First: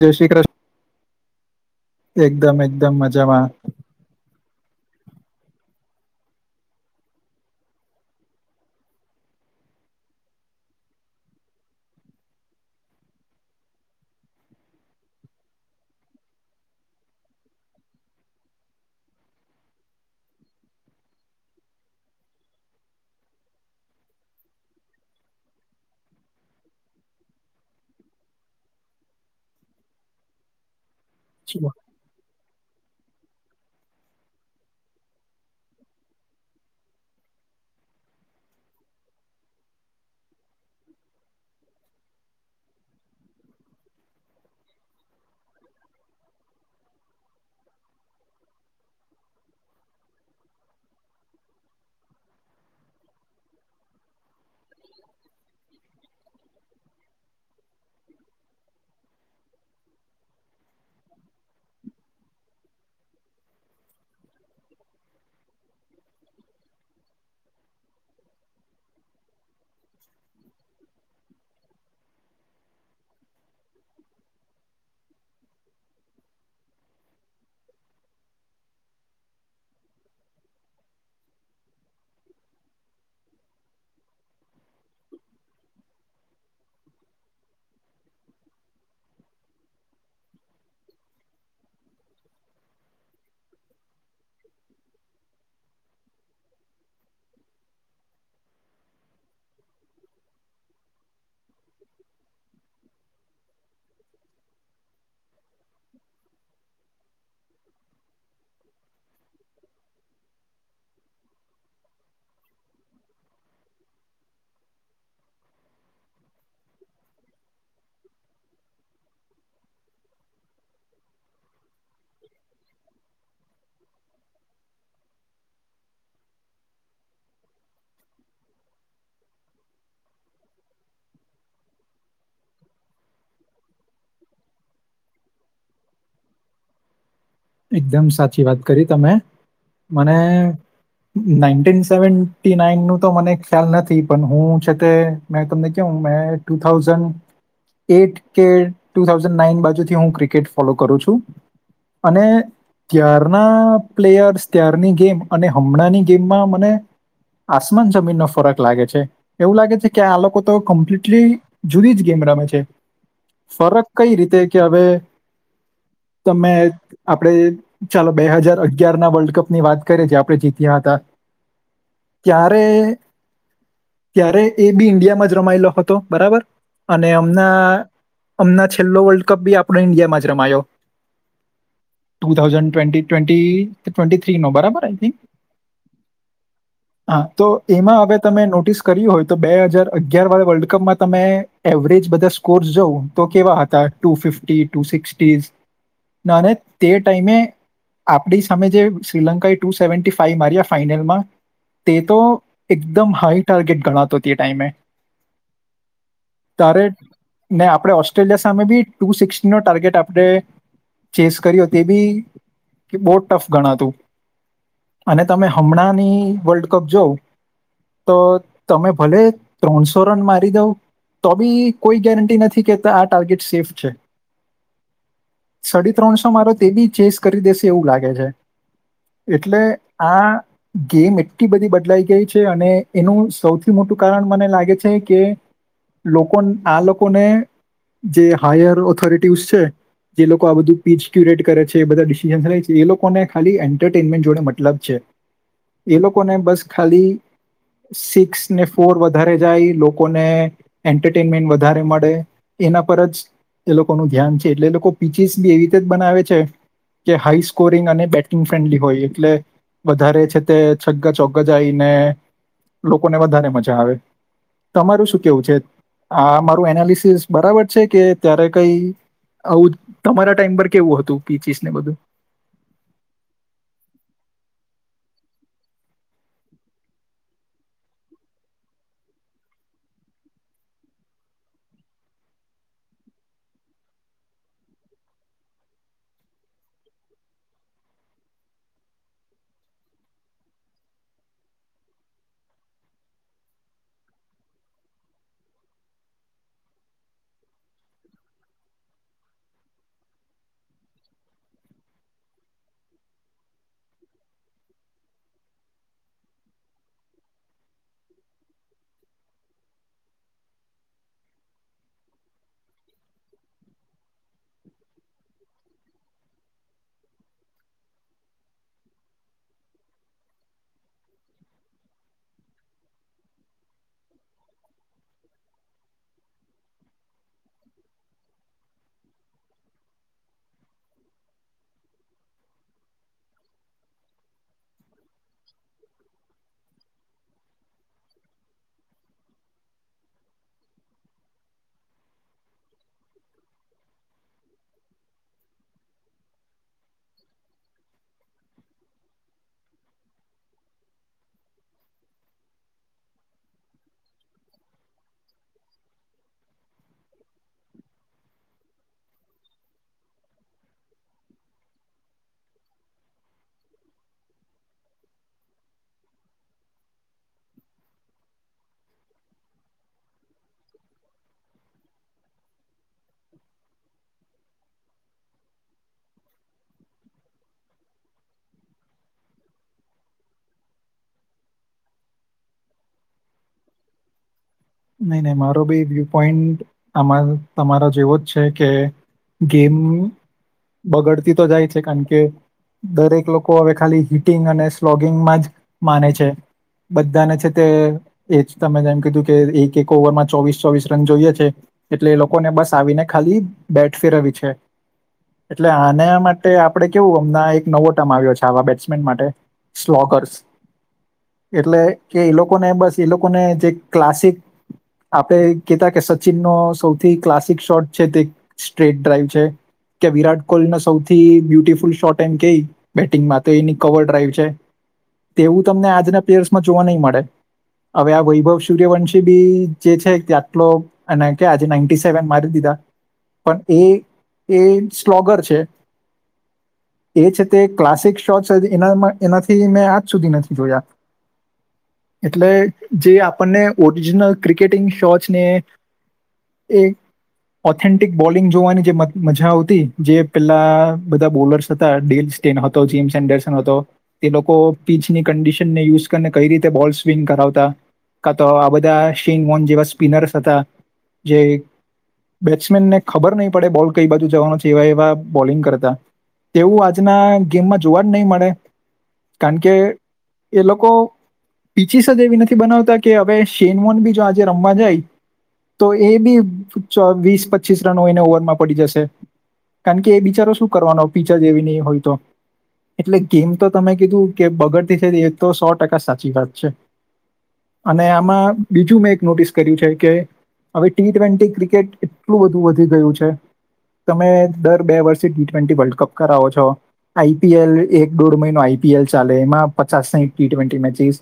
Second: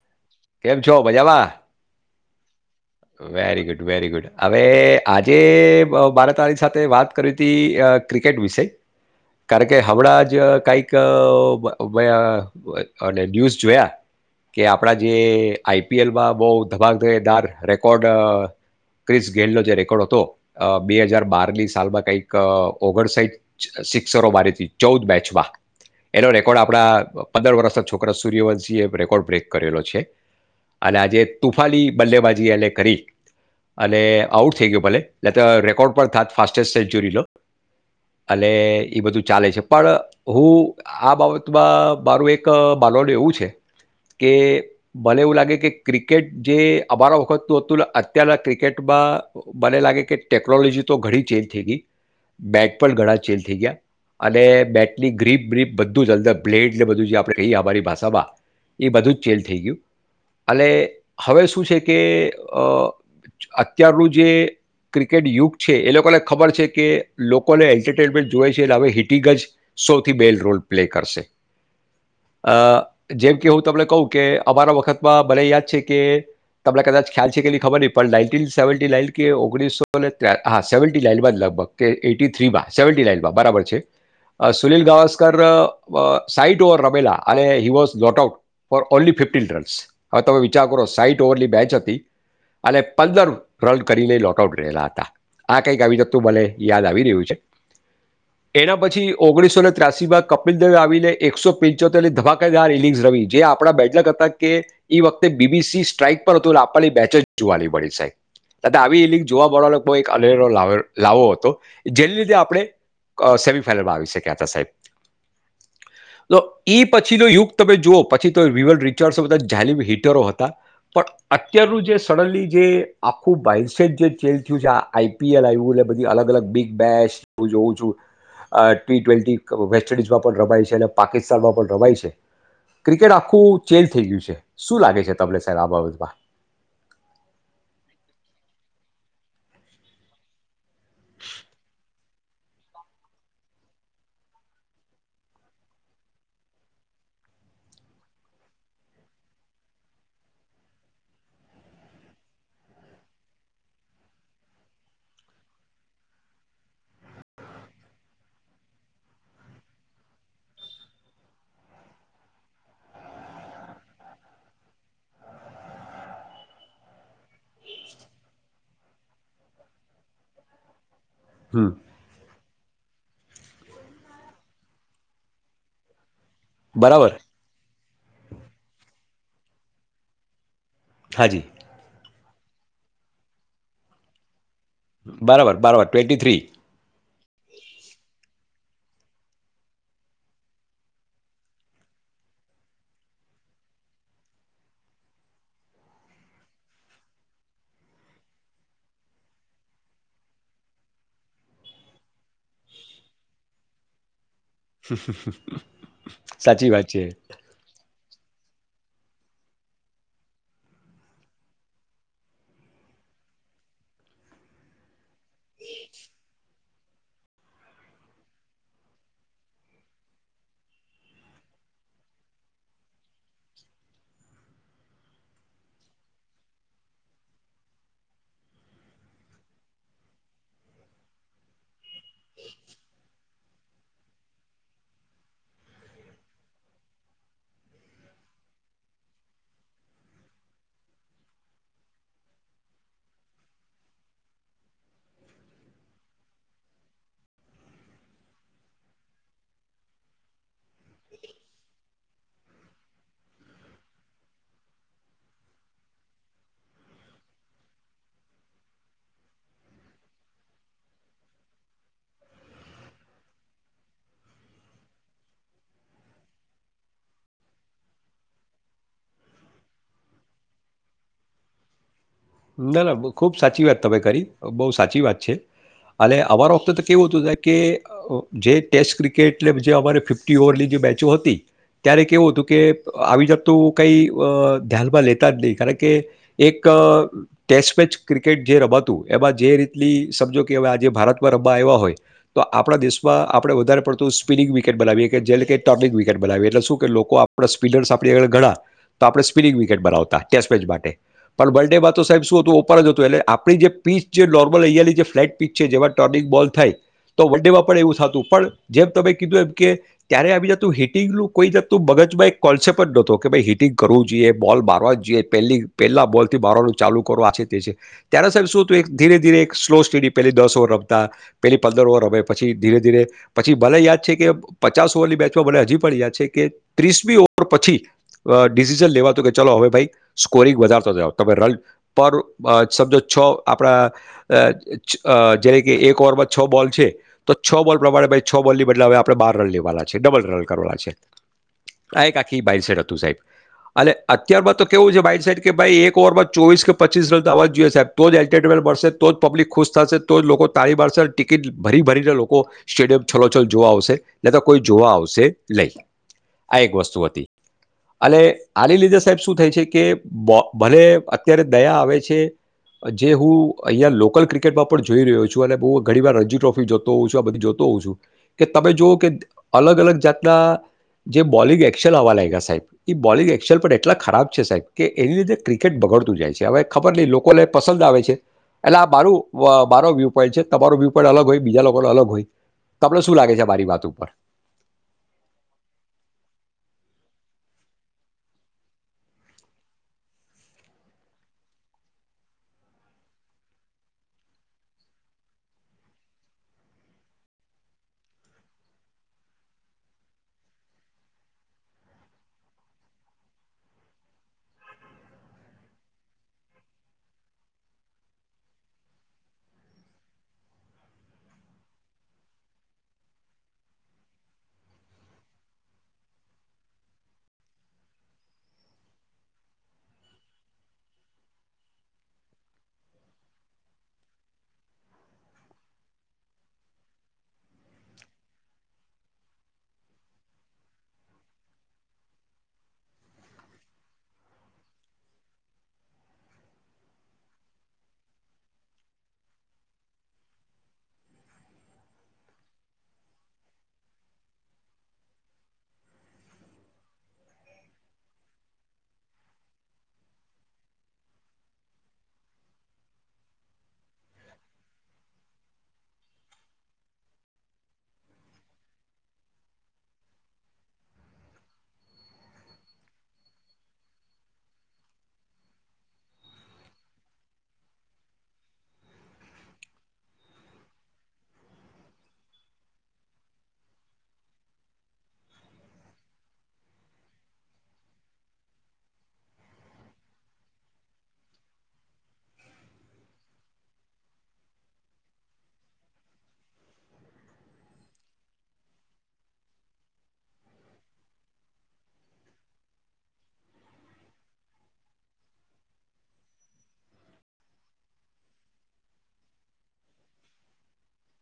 જય શ્રી કૃષ્ કેમ છો? મજામાં! મજામાં વેરી ગુડ, વેરી ગુડ, હવે આજ એ, મારે તારી સાથે વાત કરવી તી, ક્રિકેટ વિશે. કારણ કે, હમણાં જ કાઈક વ ન્યૂઝ જોયા કે આપણાં જે આઈ પી એલમાં બહુ ધમાકેદાર રેકોર્ડ ક્રિસ ગેલનો જે રેકોર્ડ હતો, બે હજાર બાર ની સાલમાં કાઈક ઓગણસાઈઠ સિક્સરો મારી હતી, ચૌદ મેચમાં, એનો રેકોર્ડ આપડાં પંદર વર્ષના છોકરા સૂર્યવંશી એ રેકોર્ડ બ્રેક કરેલો છે. અને આજે તુફાલી બલ્લેબાજ જી એને કરી, અને આઉટ થઈ ગયો ભલે, નતર રેકોર્ડ પણ થાત ફાસ્ટેસ્ટ સેન્ચયુરીનો, અને ઈ બધું ચાલે છે પણ હું આ બાબતમાં મારું એક માનવાનું એવું છે કે મને એવું લાગે કે ક્રિકેટ જે અમારા વખતનું હતું ને અત્યારના ક્રિકેટમાં મને લાગે કે ટેકનોલોજી તો ઘણી ચેન્જ થઈ ગઈ. બેટ પણ ઘણા ચેન્જ થઈ ગયા, અને બેટની ગ્રીપ બ્રીપ બધું જ અંદર પ્લેટ જે બધું જે આપણે કહીએ અમારી ભાષામાં, એ બધું જ ચેન્જ થઈ ગયું. અલે હવે શું છે કે અહ અત્યારનું જે ક્રિકેટ યુગ છે એ લોકોને ખબર છે કે લોકોને એન્ટરટેનમેન્ટ જુએ છે એટલે હવે હિટીગ જ સૌથી બેલ રોલ પ્લે કરશે, અહ જેમ કે હું તમને કહું કે અમારા વખતમાં મને યાદ છે કે તમને કદાચ ખ્યાલ છે કે નઈ ખબર નહીં પણ નાઇન્ટીન સેવન્ટી નાઈન કે ઓગણીસો ને હા સેવન્ટી નાઈન માં જ લગભગ કે એયટી થ્રીમાં, સેવન્ટી નાઈનમાં બરાબર છે, અહ સુનિલ ગાવસ્કર અહ સાઈટ ઓવર રમેલા અને he was got out for only ફીફ ફિલ્ટરસ, હવે તમે વિચાર કરો સાઈઠ ઓવરની બેચ હતી અને પંદર રન કરીને લોટ આઉટ રહેલા હતા. આ કંઈક આવી હતું મને યાદ આવી રહ્યું છે, એના પછી ઓગણીસોને ત્રયાસી માં કપિલ દવે આવીને એકસો પંચોતેરની ધમાકેદાર ઇનિંગ્સ રમી જે આપણા બેડલક કે ઈ વખતે બીબીસી સ્ટ્રાઈક પર હતું એટલે આપલી બેચ જ જોવા ની મળી સાહેબ, નહીં તો આવી ઈનીંગ જોવા મળવાનો બહુ એક એનેરો લાવે લાવો હતો, જેને લીધે આપણે અહ સેમીફાઈનલમાં આવી શક્યા હતા સાહેબ. તો ઈ પછીનો યુગ તમે જુઓ પછી તો રિવલ રિ [unintelligible] બધા જાલીમ હિટરો હતા, પણ અત્યારનું જે સડનલી જે આખું બાઇસેટ જે ચેન્જ થયું છે આ આઈપીએલ આવ્યું એટલે બધી અલગ અલગ બિગ બેચ હું જોઉં છું, અહ ટી ટ્વેન્ટી વેસ્ટન્ડિઝમાં પણ રમાય છે અને પાકિસ્તાનમાં પણ રમાય છે, ક્રિકેટ આખું ચેન્જ થઈ ગયું છે, શું લાગે છે, તમને સર આ બાબતમાં? એકદમ સાચી વાત કરી તમે. મને નાઇન્ટીન સેવન્ટી નાઈન નું તો મને ખ્યાલ નથી પણ હું છતે મેં તમને કેહું મેં ટુ થાઉઝન્ડ એટ કે ટુ થાઉઝન્ડ નાઈન બાજુથી હું ક્રિકેટ ફોલો કરું છું. અને ત્યારના પ્લેયર્સ ત્યારની ગેમ અને હમણાંની ગેમમાં મને આસમાન જમીનનો ફરક લાગે છે. એવું લાગે છે કે આ લોકો તો કમ્પ્લીટલી જુદી જ ગેમ રમે છે. ફરક કઈ રીતે કે હવે તમે આપણે ચાલો બે હજાર અગિયાર ના વર્લ્ડકપ ની વાત કરીએ જે આપણે જીત્યા હતા હમ્મ. ત્યારે-ત્યારે એ બી ઇન્ડિયામાં જ રમાયેલો હતો બરાબર. અને બરાબર અમના હમના છેલ્લો વર્લ્ડ કપ બી આપણો ઈન્ડિયામાં જ રમાયો. હાજી. ટુ થાઉઝન્ડ ટ્વેન્ટી ટ્વેન્ટી તો ટ્વેન્ટી થ્રી માં બરાબર હાજી બરાબર બરાબર ટ્વેન્ટી થ્રી હા તો એમાં હવે તમે નોટીસ કર્યું હોય તો બે હજાર અગયાર વાળા વર્લ્ડ કપમાં તમે એવરેજ બધા સ્કોર્સ જોવો તો કેવા હતા ટુ ફિફફી, ટુ સિક્સટીઝ ના અને તે ટાઈમે આપણી સામે જે શ્રીલંકાએ ટુ સેવન્ટી ફાઈવ માર્યા ફાઈનલમાં તે તો એકદમ હાઈ ટાર્ગેટ ગણાતો તે ટાઇમે સાચી ત્યારે વાત છે ને આપણે ઓસ્ટ્રેલિયા સા સામે બી ટુ સીક્સ નો ટાર્ગેટ આપણે ચેસ કર્યો તે બી કે બહુ ટફ ગણાતું અને તમે હમણાંની વર્લ્ડકપ જોઉ તો તમે ભલે ત્રણસો રન મારી દઉં તો બી કોઈ ગેરંટી નથી કેતા આ ટાર્ગેટ સેફ છે. સડી ત્રણસો મારો તે બી ચેસ કરી દેશે એવું લાગે છે એટલે આ ગેમ એટલી બધી બદલાઈ ગઈ છે અને એનું સૌથી મોટું કારણ મને લાગે છે કે લોકો આ લોકોને જે હાયર ઓથોરિટીઝ છે. જે લોકો આ બધું પીચક્યુરેટ કરે છે એ બધા ડિસિઝન્સ લે છે એ લોકોને ખાલી એન્ટરટેનમેન્ટ જોડે મતલબ છે એ લોકોને બસ ખાલી સિક્સ ને ફોર વધારે જાય લોકોને એન્ટરટેનમેન્ટ વધારે મળે એના પર જ તે લોકોનું ધ્યાન છે એટલે એ લોકો પીચીસ બી એવી રીતે જ બનાવે છે કે હાઈ સ્કોરિંગ અને બેટિંગ ફ્રેન્ડલી હોય એટલે વધારે છે તે છગ્ગા ચોગ્ગા જાય ને લોકોને વધારે મજા આવે તમારું શું કેવું છે આ મારું એનાલિસિસ બરાબર છે કે ત્યારે કઈ આવું તમારા ટાઈમ પર કેવું હતું પીચીસ ને બધું. ના ના ખૂબ સાચી વાત તમે કરી બહુ સાચી વાત છે અને અમારા વખતે તો કેવું હતું સાહેબ કે જે ટેસ્ટ ક્રિકેટ એટલે જે અમારે ફિફ્ટી ઓવરની જે બેચો હતી ત્યારે કેવું હતું કે આવી જાતનું કઈ અ ધ્યાનમાં લેતા જ નહીં કારણ કે એક ટેસ્ટ મેચ ક્રિકેટ જે રમાતું એમાં જે રીતલી સમજો કે હવે આજે ભારતમાં રમવા આવ્યા હોય તો આપણા દેશમાં આપણે વધારે પડતું સ્પિનિંગ વિકેટ બનાવીએ કે જેલીથી કે ટોપિંગ વિકેટ બનાવીએ એટલે શું કે લોકો આપણા સ્પિનર્સ આપણી આગળ ગણા તો આપણે સ્પિનિંગ વિકેટ બનાવતા ટેસ્ટ મેચ માટે પણ વર્લ્ડ ડે બાદ તો સાહેબ શું હતું ઓપન જ હતું એટલે આપણી જે પીચ જે નોર્મલ અહીંયા ની જે ફ્લેટ પીચ છે જેમાં ટર્નિંગ બોલ થાય તો વન ડેમાં પણ એવું થાતું પણ જેમ તમે કીધું એમ કે ત્યારે આવી જાતનું હિટિંગનું કોઈ જાતનું મગજમાં એક કોન્સેપ્ટ જ નોતો કે ભાઈ હિટિંગ કરવું જોઈએ બોલ મારવા જોઈએ પેલી પહેલા બોલ થી મારવાનું ચાલુ કરો આ છે તે છે ત્યારે સાહેબ શું હતું એક ધીરે ધીરે એક સ્લો સ્ટીડી પહેલી દસ ઓવર રમતા પેલી પંદર ઓવર રમે પછી ધીરે ધીરે પછી મને યાદ છે કે પચાસ ઓવરની મેચમાં મને હજી પણ યાદ છે કે ત્રીસમી ઓવર પછી અ ડિસિઝન લેવાતું કે ચલો હવે ભાઈ સ્કોરિંગ વધારતા જાવ તમે રન પર સમજો છ આપણા અ જ્યારે કે એક ઓવરમાં છ બોલ છે તો છ બોલ પ્રમાણે ભાઈ છ બોલની બદલે હવે આપણે બાર રન લેવાના છે ડબલ રન કરવાના છે આ એક આખી માઈન્ડસેટ હતું સાહેબ અને અત્યારમાં તો કેવું છે માઈન્ડસેટ કે ભાઈ એક ઓવરમાં ચોવીસ કે પચીસ રન તો આવવા જ જોઈએ સાહેબ તો જ એન્ટેન્ટ મલશે તો જ પબ્લિક ખુશ થાશે તો જ લોકો તાળી પાડશે અને ટિકિટ ભરી ભરીને લોકો સ્ટેડિયમ છલોછલ જોવા આવશે નઈ તો કોઈ જોવા આવશે નઈ આ એક વસ્તુ હતી અને આલી લીધે સાહેબ શું થાય છે કે બો ભલે અત અત્યારે દયા આવે છે જે હું અહીંયા લોકલ ક્રિકેટમાં પણ જોઈ રહ્યો છું અને બહુ ઘણી વાર રણજીત ટ્રોફી જોતો હોઉં છું આ બધું જોતો હોઉં છું કે તમે જોઓ કે અલગ અલગ જાતના જે બોલિંગ એક્સેલ આવવા લાગ્યા સાહેબ ઈ બોલિંગ એક્સેલ પણ એટલા ખરાબ છે સાહેબ કે એની લીધે ક્રિકેટ બગડત તું જાય છે હવે ખબર નઈ લોકોને પસંદ આવે છે એટલે આ મારું મારો વ્યૂ પોઈન્ટ છે તમારો વ્યુ પોઈન્ટ અલગ હોય બીજા લોકોના અલગ હોય તમને શું લાગે છે આ મારી વાત ઉપર. નહીં નહીં મારો બી વ્યુ પોઈન્ટ આમાં તમારો જેવો જ છે કે ગેમ બગડતી તો જાય છે કારણ કે દરેક લોકો હવે ખાલી હિટિંગ અને સ્લોગિંગમાં જ માને છે બધાને છે તે જ તમે જેમ કીધું કે એક એક ઓવરમાં ચોવીસ ચોવીસ રન જોઈએ છે એટલે એ લોકોને બસ આવીને ખાલી બેટ ફેરવવી છે એટલે આના માટે આપણે કેવું હમના એક નવો ટમ આવ્યો છે આવા બેટ્સમેન માટે સ્લોગર્સ એટલે કે એ લોકોને બસ એ લોકોને જે ક્લાસિક આપણે કેતા કે સચિનનો સૌથી ક્લાસિક શોટ છે તે સ્ટ્રેટ ડ્રાઈવ છે કે વિરાટ કોહલીનો સૌથી બ્યુટીફુલ શોટ એમ કઈ બેટિંગમાં તો એની કવર ડ્રાઈવ છે તેવું તમને આજના પ્લેયર્સમાં જોવા નહીં મળે હવે આ વૈભવ સૂર્યવંશી બી જે છે તે આટલો અને ક્યાં આજે નાઈનટી સેવન મારી દીધા પણ એ એ એમ સ્લોગર છે તે છે તે ક્લાસિક સો છે તે એનામાં એનાથી મેં આજ સુધી નથી જોયા એટલે જે આપ આપડને ઓરિજનલ ક્રિકેટિંગ શોચને એ ઓથેન્ટિક બોલિંગ જોવાની જે મ મજા આવતી જે પેલા બધા બોલર્સ હતા ડેલ સ્ટેન્ડ હતો, જેમ્સ એન્ડરસન હતો. તે લોકો પીચની કન્ડિશનને યુસ કરીને કઈ રીતે બોલ સ્પિન કરાવતા. કા તો આ બધા શેન વોન જેવા સ્પિનર્સ હતા. જે બેટ્સમેનને ખબર નહી પડે બોલ કઈ બાજુ જવાનો છે એવા એવા બોલિંગ કરતા, તેવું આજના ગેમમાં જોવા જ નહી મળે કારણ કે એ લોકો પિચિસ જ એવી નથી બનાવતા કે હવે શેનવોન બી જો આજે રમવા જાય તો એ બી વીસ પચીસ રન હોયને ઓવરમાં પડી જશે. કારણ કે એ બિચારો શું કરવાનો પીચ જ એવી નહીં હોય તો, એટલે ગેમ તો તમે કીધું કે બગડતી છે એ તો સો ટકા સાચી વાત છે. અને આમાં બીજું મેં એક નોટિસ કર્યું છે કે હવે ટી ટ્વેન્ટી ક્રિકેટ એટલું બધું વધી ગયું છે, તમે દર બે વર્ષે ટી ટ્વેન્ટી વર્લ્ડ કપ કરાવો છો. આઈપીએલ એક દોઢ મહિનો આઈપીએલ ચાલે એમાં પચાસ સાઈઠ ટી ટ્વેન્ટી મેચિસ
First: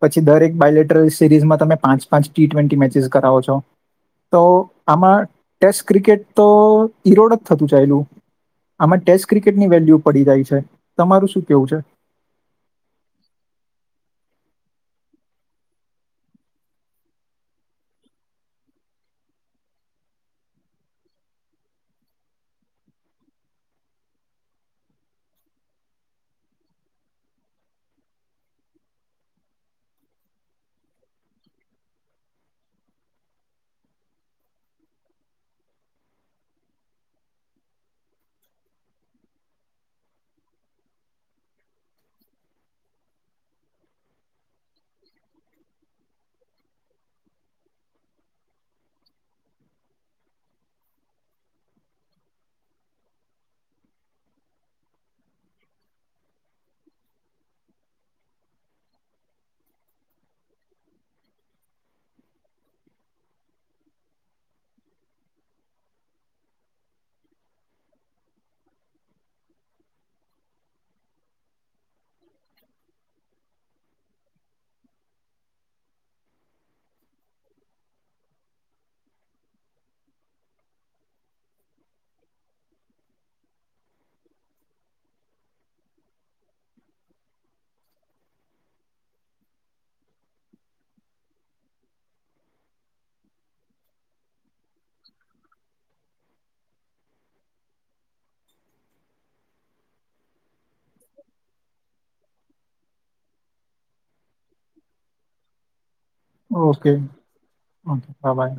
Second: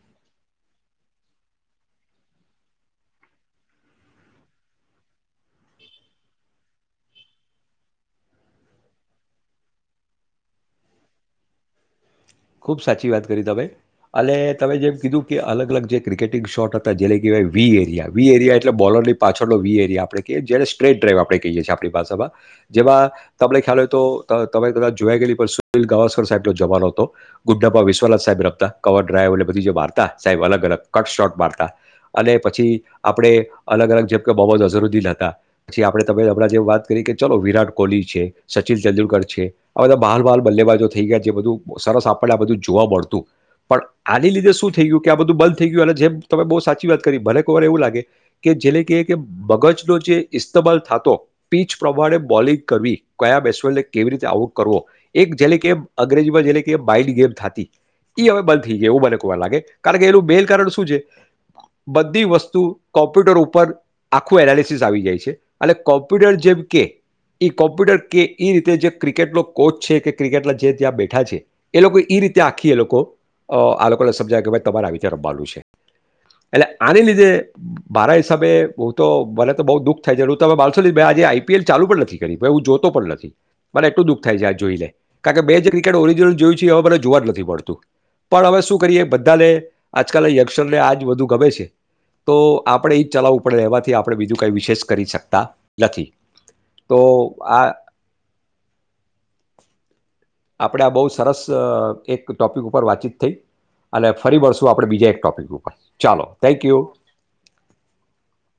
પછી દરેક બાઇલેટ ટ્રે સિરીઝમાં તમે પાંચ પાંચ ટી ટ્વેન્ટી મેચિસ કરાવો છો તો આમાં, ટેસ્ટ ક્રિકેટ તો ઈરોડ જ થતું ચાયલું આમાં ટેસ્ટ ક્રિકેટની વેલ્યુ પડી જાય છે. તમારું શું કેવું છે? ખુબ સાચી વાત કરી તમે અને તમે જેમ કીધું કે અલગ અલગ જે ક્રિકેટિંગ શોટ હતા જેને કહેવાય વી એરિયા, વી એરિયા એટલે બોલરની પાછળનો વી એરિયા આપણે કહીએ જેને સ્ટ્રેટ ડ્રાઈવ આપણે કહીએ છીએ આપણી ભાષામાં જેમાં તમને ખ્યાલ હોય તો ત તમે કદાચ જોયા ગયેલી પણ સુનિલ ગાવાસ્કર સાહેબનો જમાનો હતો. ગુડબ્બા વિશ્વનાથ સાહેબ રમતા કવર ડ્રાઈવ એટલે બધી જે વારતા સાહેબ અલગ-અલગ કટ શોટ મારતા. અને પછી આપડે અલગ-અલગ જેમ કે મહમદ અઝરુદીન હતા, પછી આપણેે તમે હમણાં જેમ વાત કરી કે ચલો વિરાટ કોહલી છે, સચિન તેંદુલકર છે આ બધા બહાલ બાલ બલ્લેબાજો થઈ ગયા જે બધું સરસ આપણને આ બધું જોવા મળતું. પણ આની લીધે શું થઈ ગયું કે આ બધું બંધ થઈ ગયું અને જેમ તમે બોવ સાચી વાત કરી મને કોવર એવું લાગે કે જેને કેયે કે મગજનો જે ઇસ્તમાલ થાતો પીચ પ્રમાણે બોલિંગ કરવી, કયા બેસવેને કેવી રીતે આઉટ કરવો એક જેલે કે અંગ્રેજીમાં જેને એ માઈન્ડ ગેમ થાતી. ઈ હવે બંધ થઈ ગયુ એવું મને કો વાર લાગે. કારણ કે એનું મેન કારણ શું છે બધી વસ્તુ કોમ્પ્યુટર ઉપર આખું એનાલિસિસ આવી જાય છે અને કોમ્પ્યુટર જેમ કે ઈ કોમ્પ્યુટર કે ઈ રીતે જે ક્રિકેટનો કોચ છે કે ક્રિકેટના જે ત્યાં બેઠા છે એ લોકો ઈ રીતે આખી એ લોકો અ આ લોકોને સમજાવે કે ભાઈ તમારે આવી રીતે રમવાનું છે. એટલે આની લીધે મારા હિસાબે હું તો મને તો બોવ દુઃખ થાય છે હું તમે માલશો નય મેં આજે આઈ પી એલ ચાલુ પણ નથી કરી ભય હું જોતો પણ નથી મને એટલું દુખ થાય છે આ જોઈને. કારણ કે બે જે ક્રિકેટ ઓરિજિનલ જોયું છે હવે મને જોવા જ નથી મળતું. પણ હવે શું કરીએ બધાને આજકાલના યંગસ્ટરને આજ બધુ ગમે છે તો આપણે ઈ જ ચલાવવું પડે એમાથી આપણે બીજું કઈ વિશેષ કરી શકતા નથી. તો આ આપણે આ બોવ સરસ અ એક ટોપિક ઉપર વાતચીત થઈ અને ફરી વળશું આપડણે બીજા એક ટોપિક ઉપર. ચાલો થેન્ક યુ ઓકે, ઓકે, બ બાય.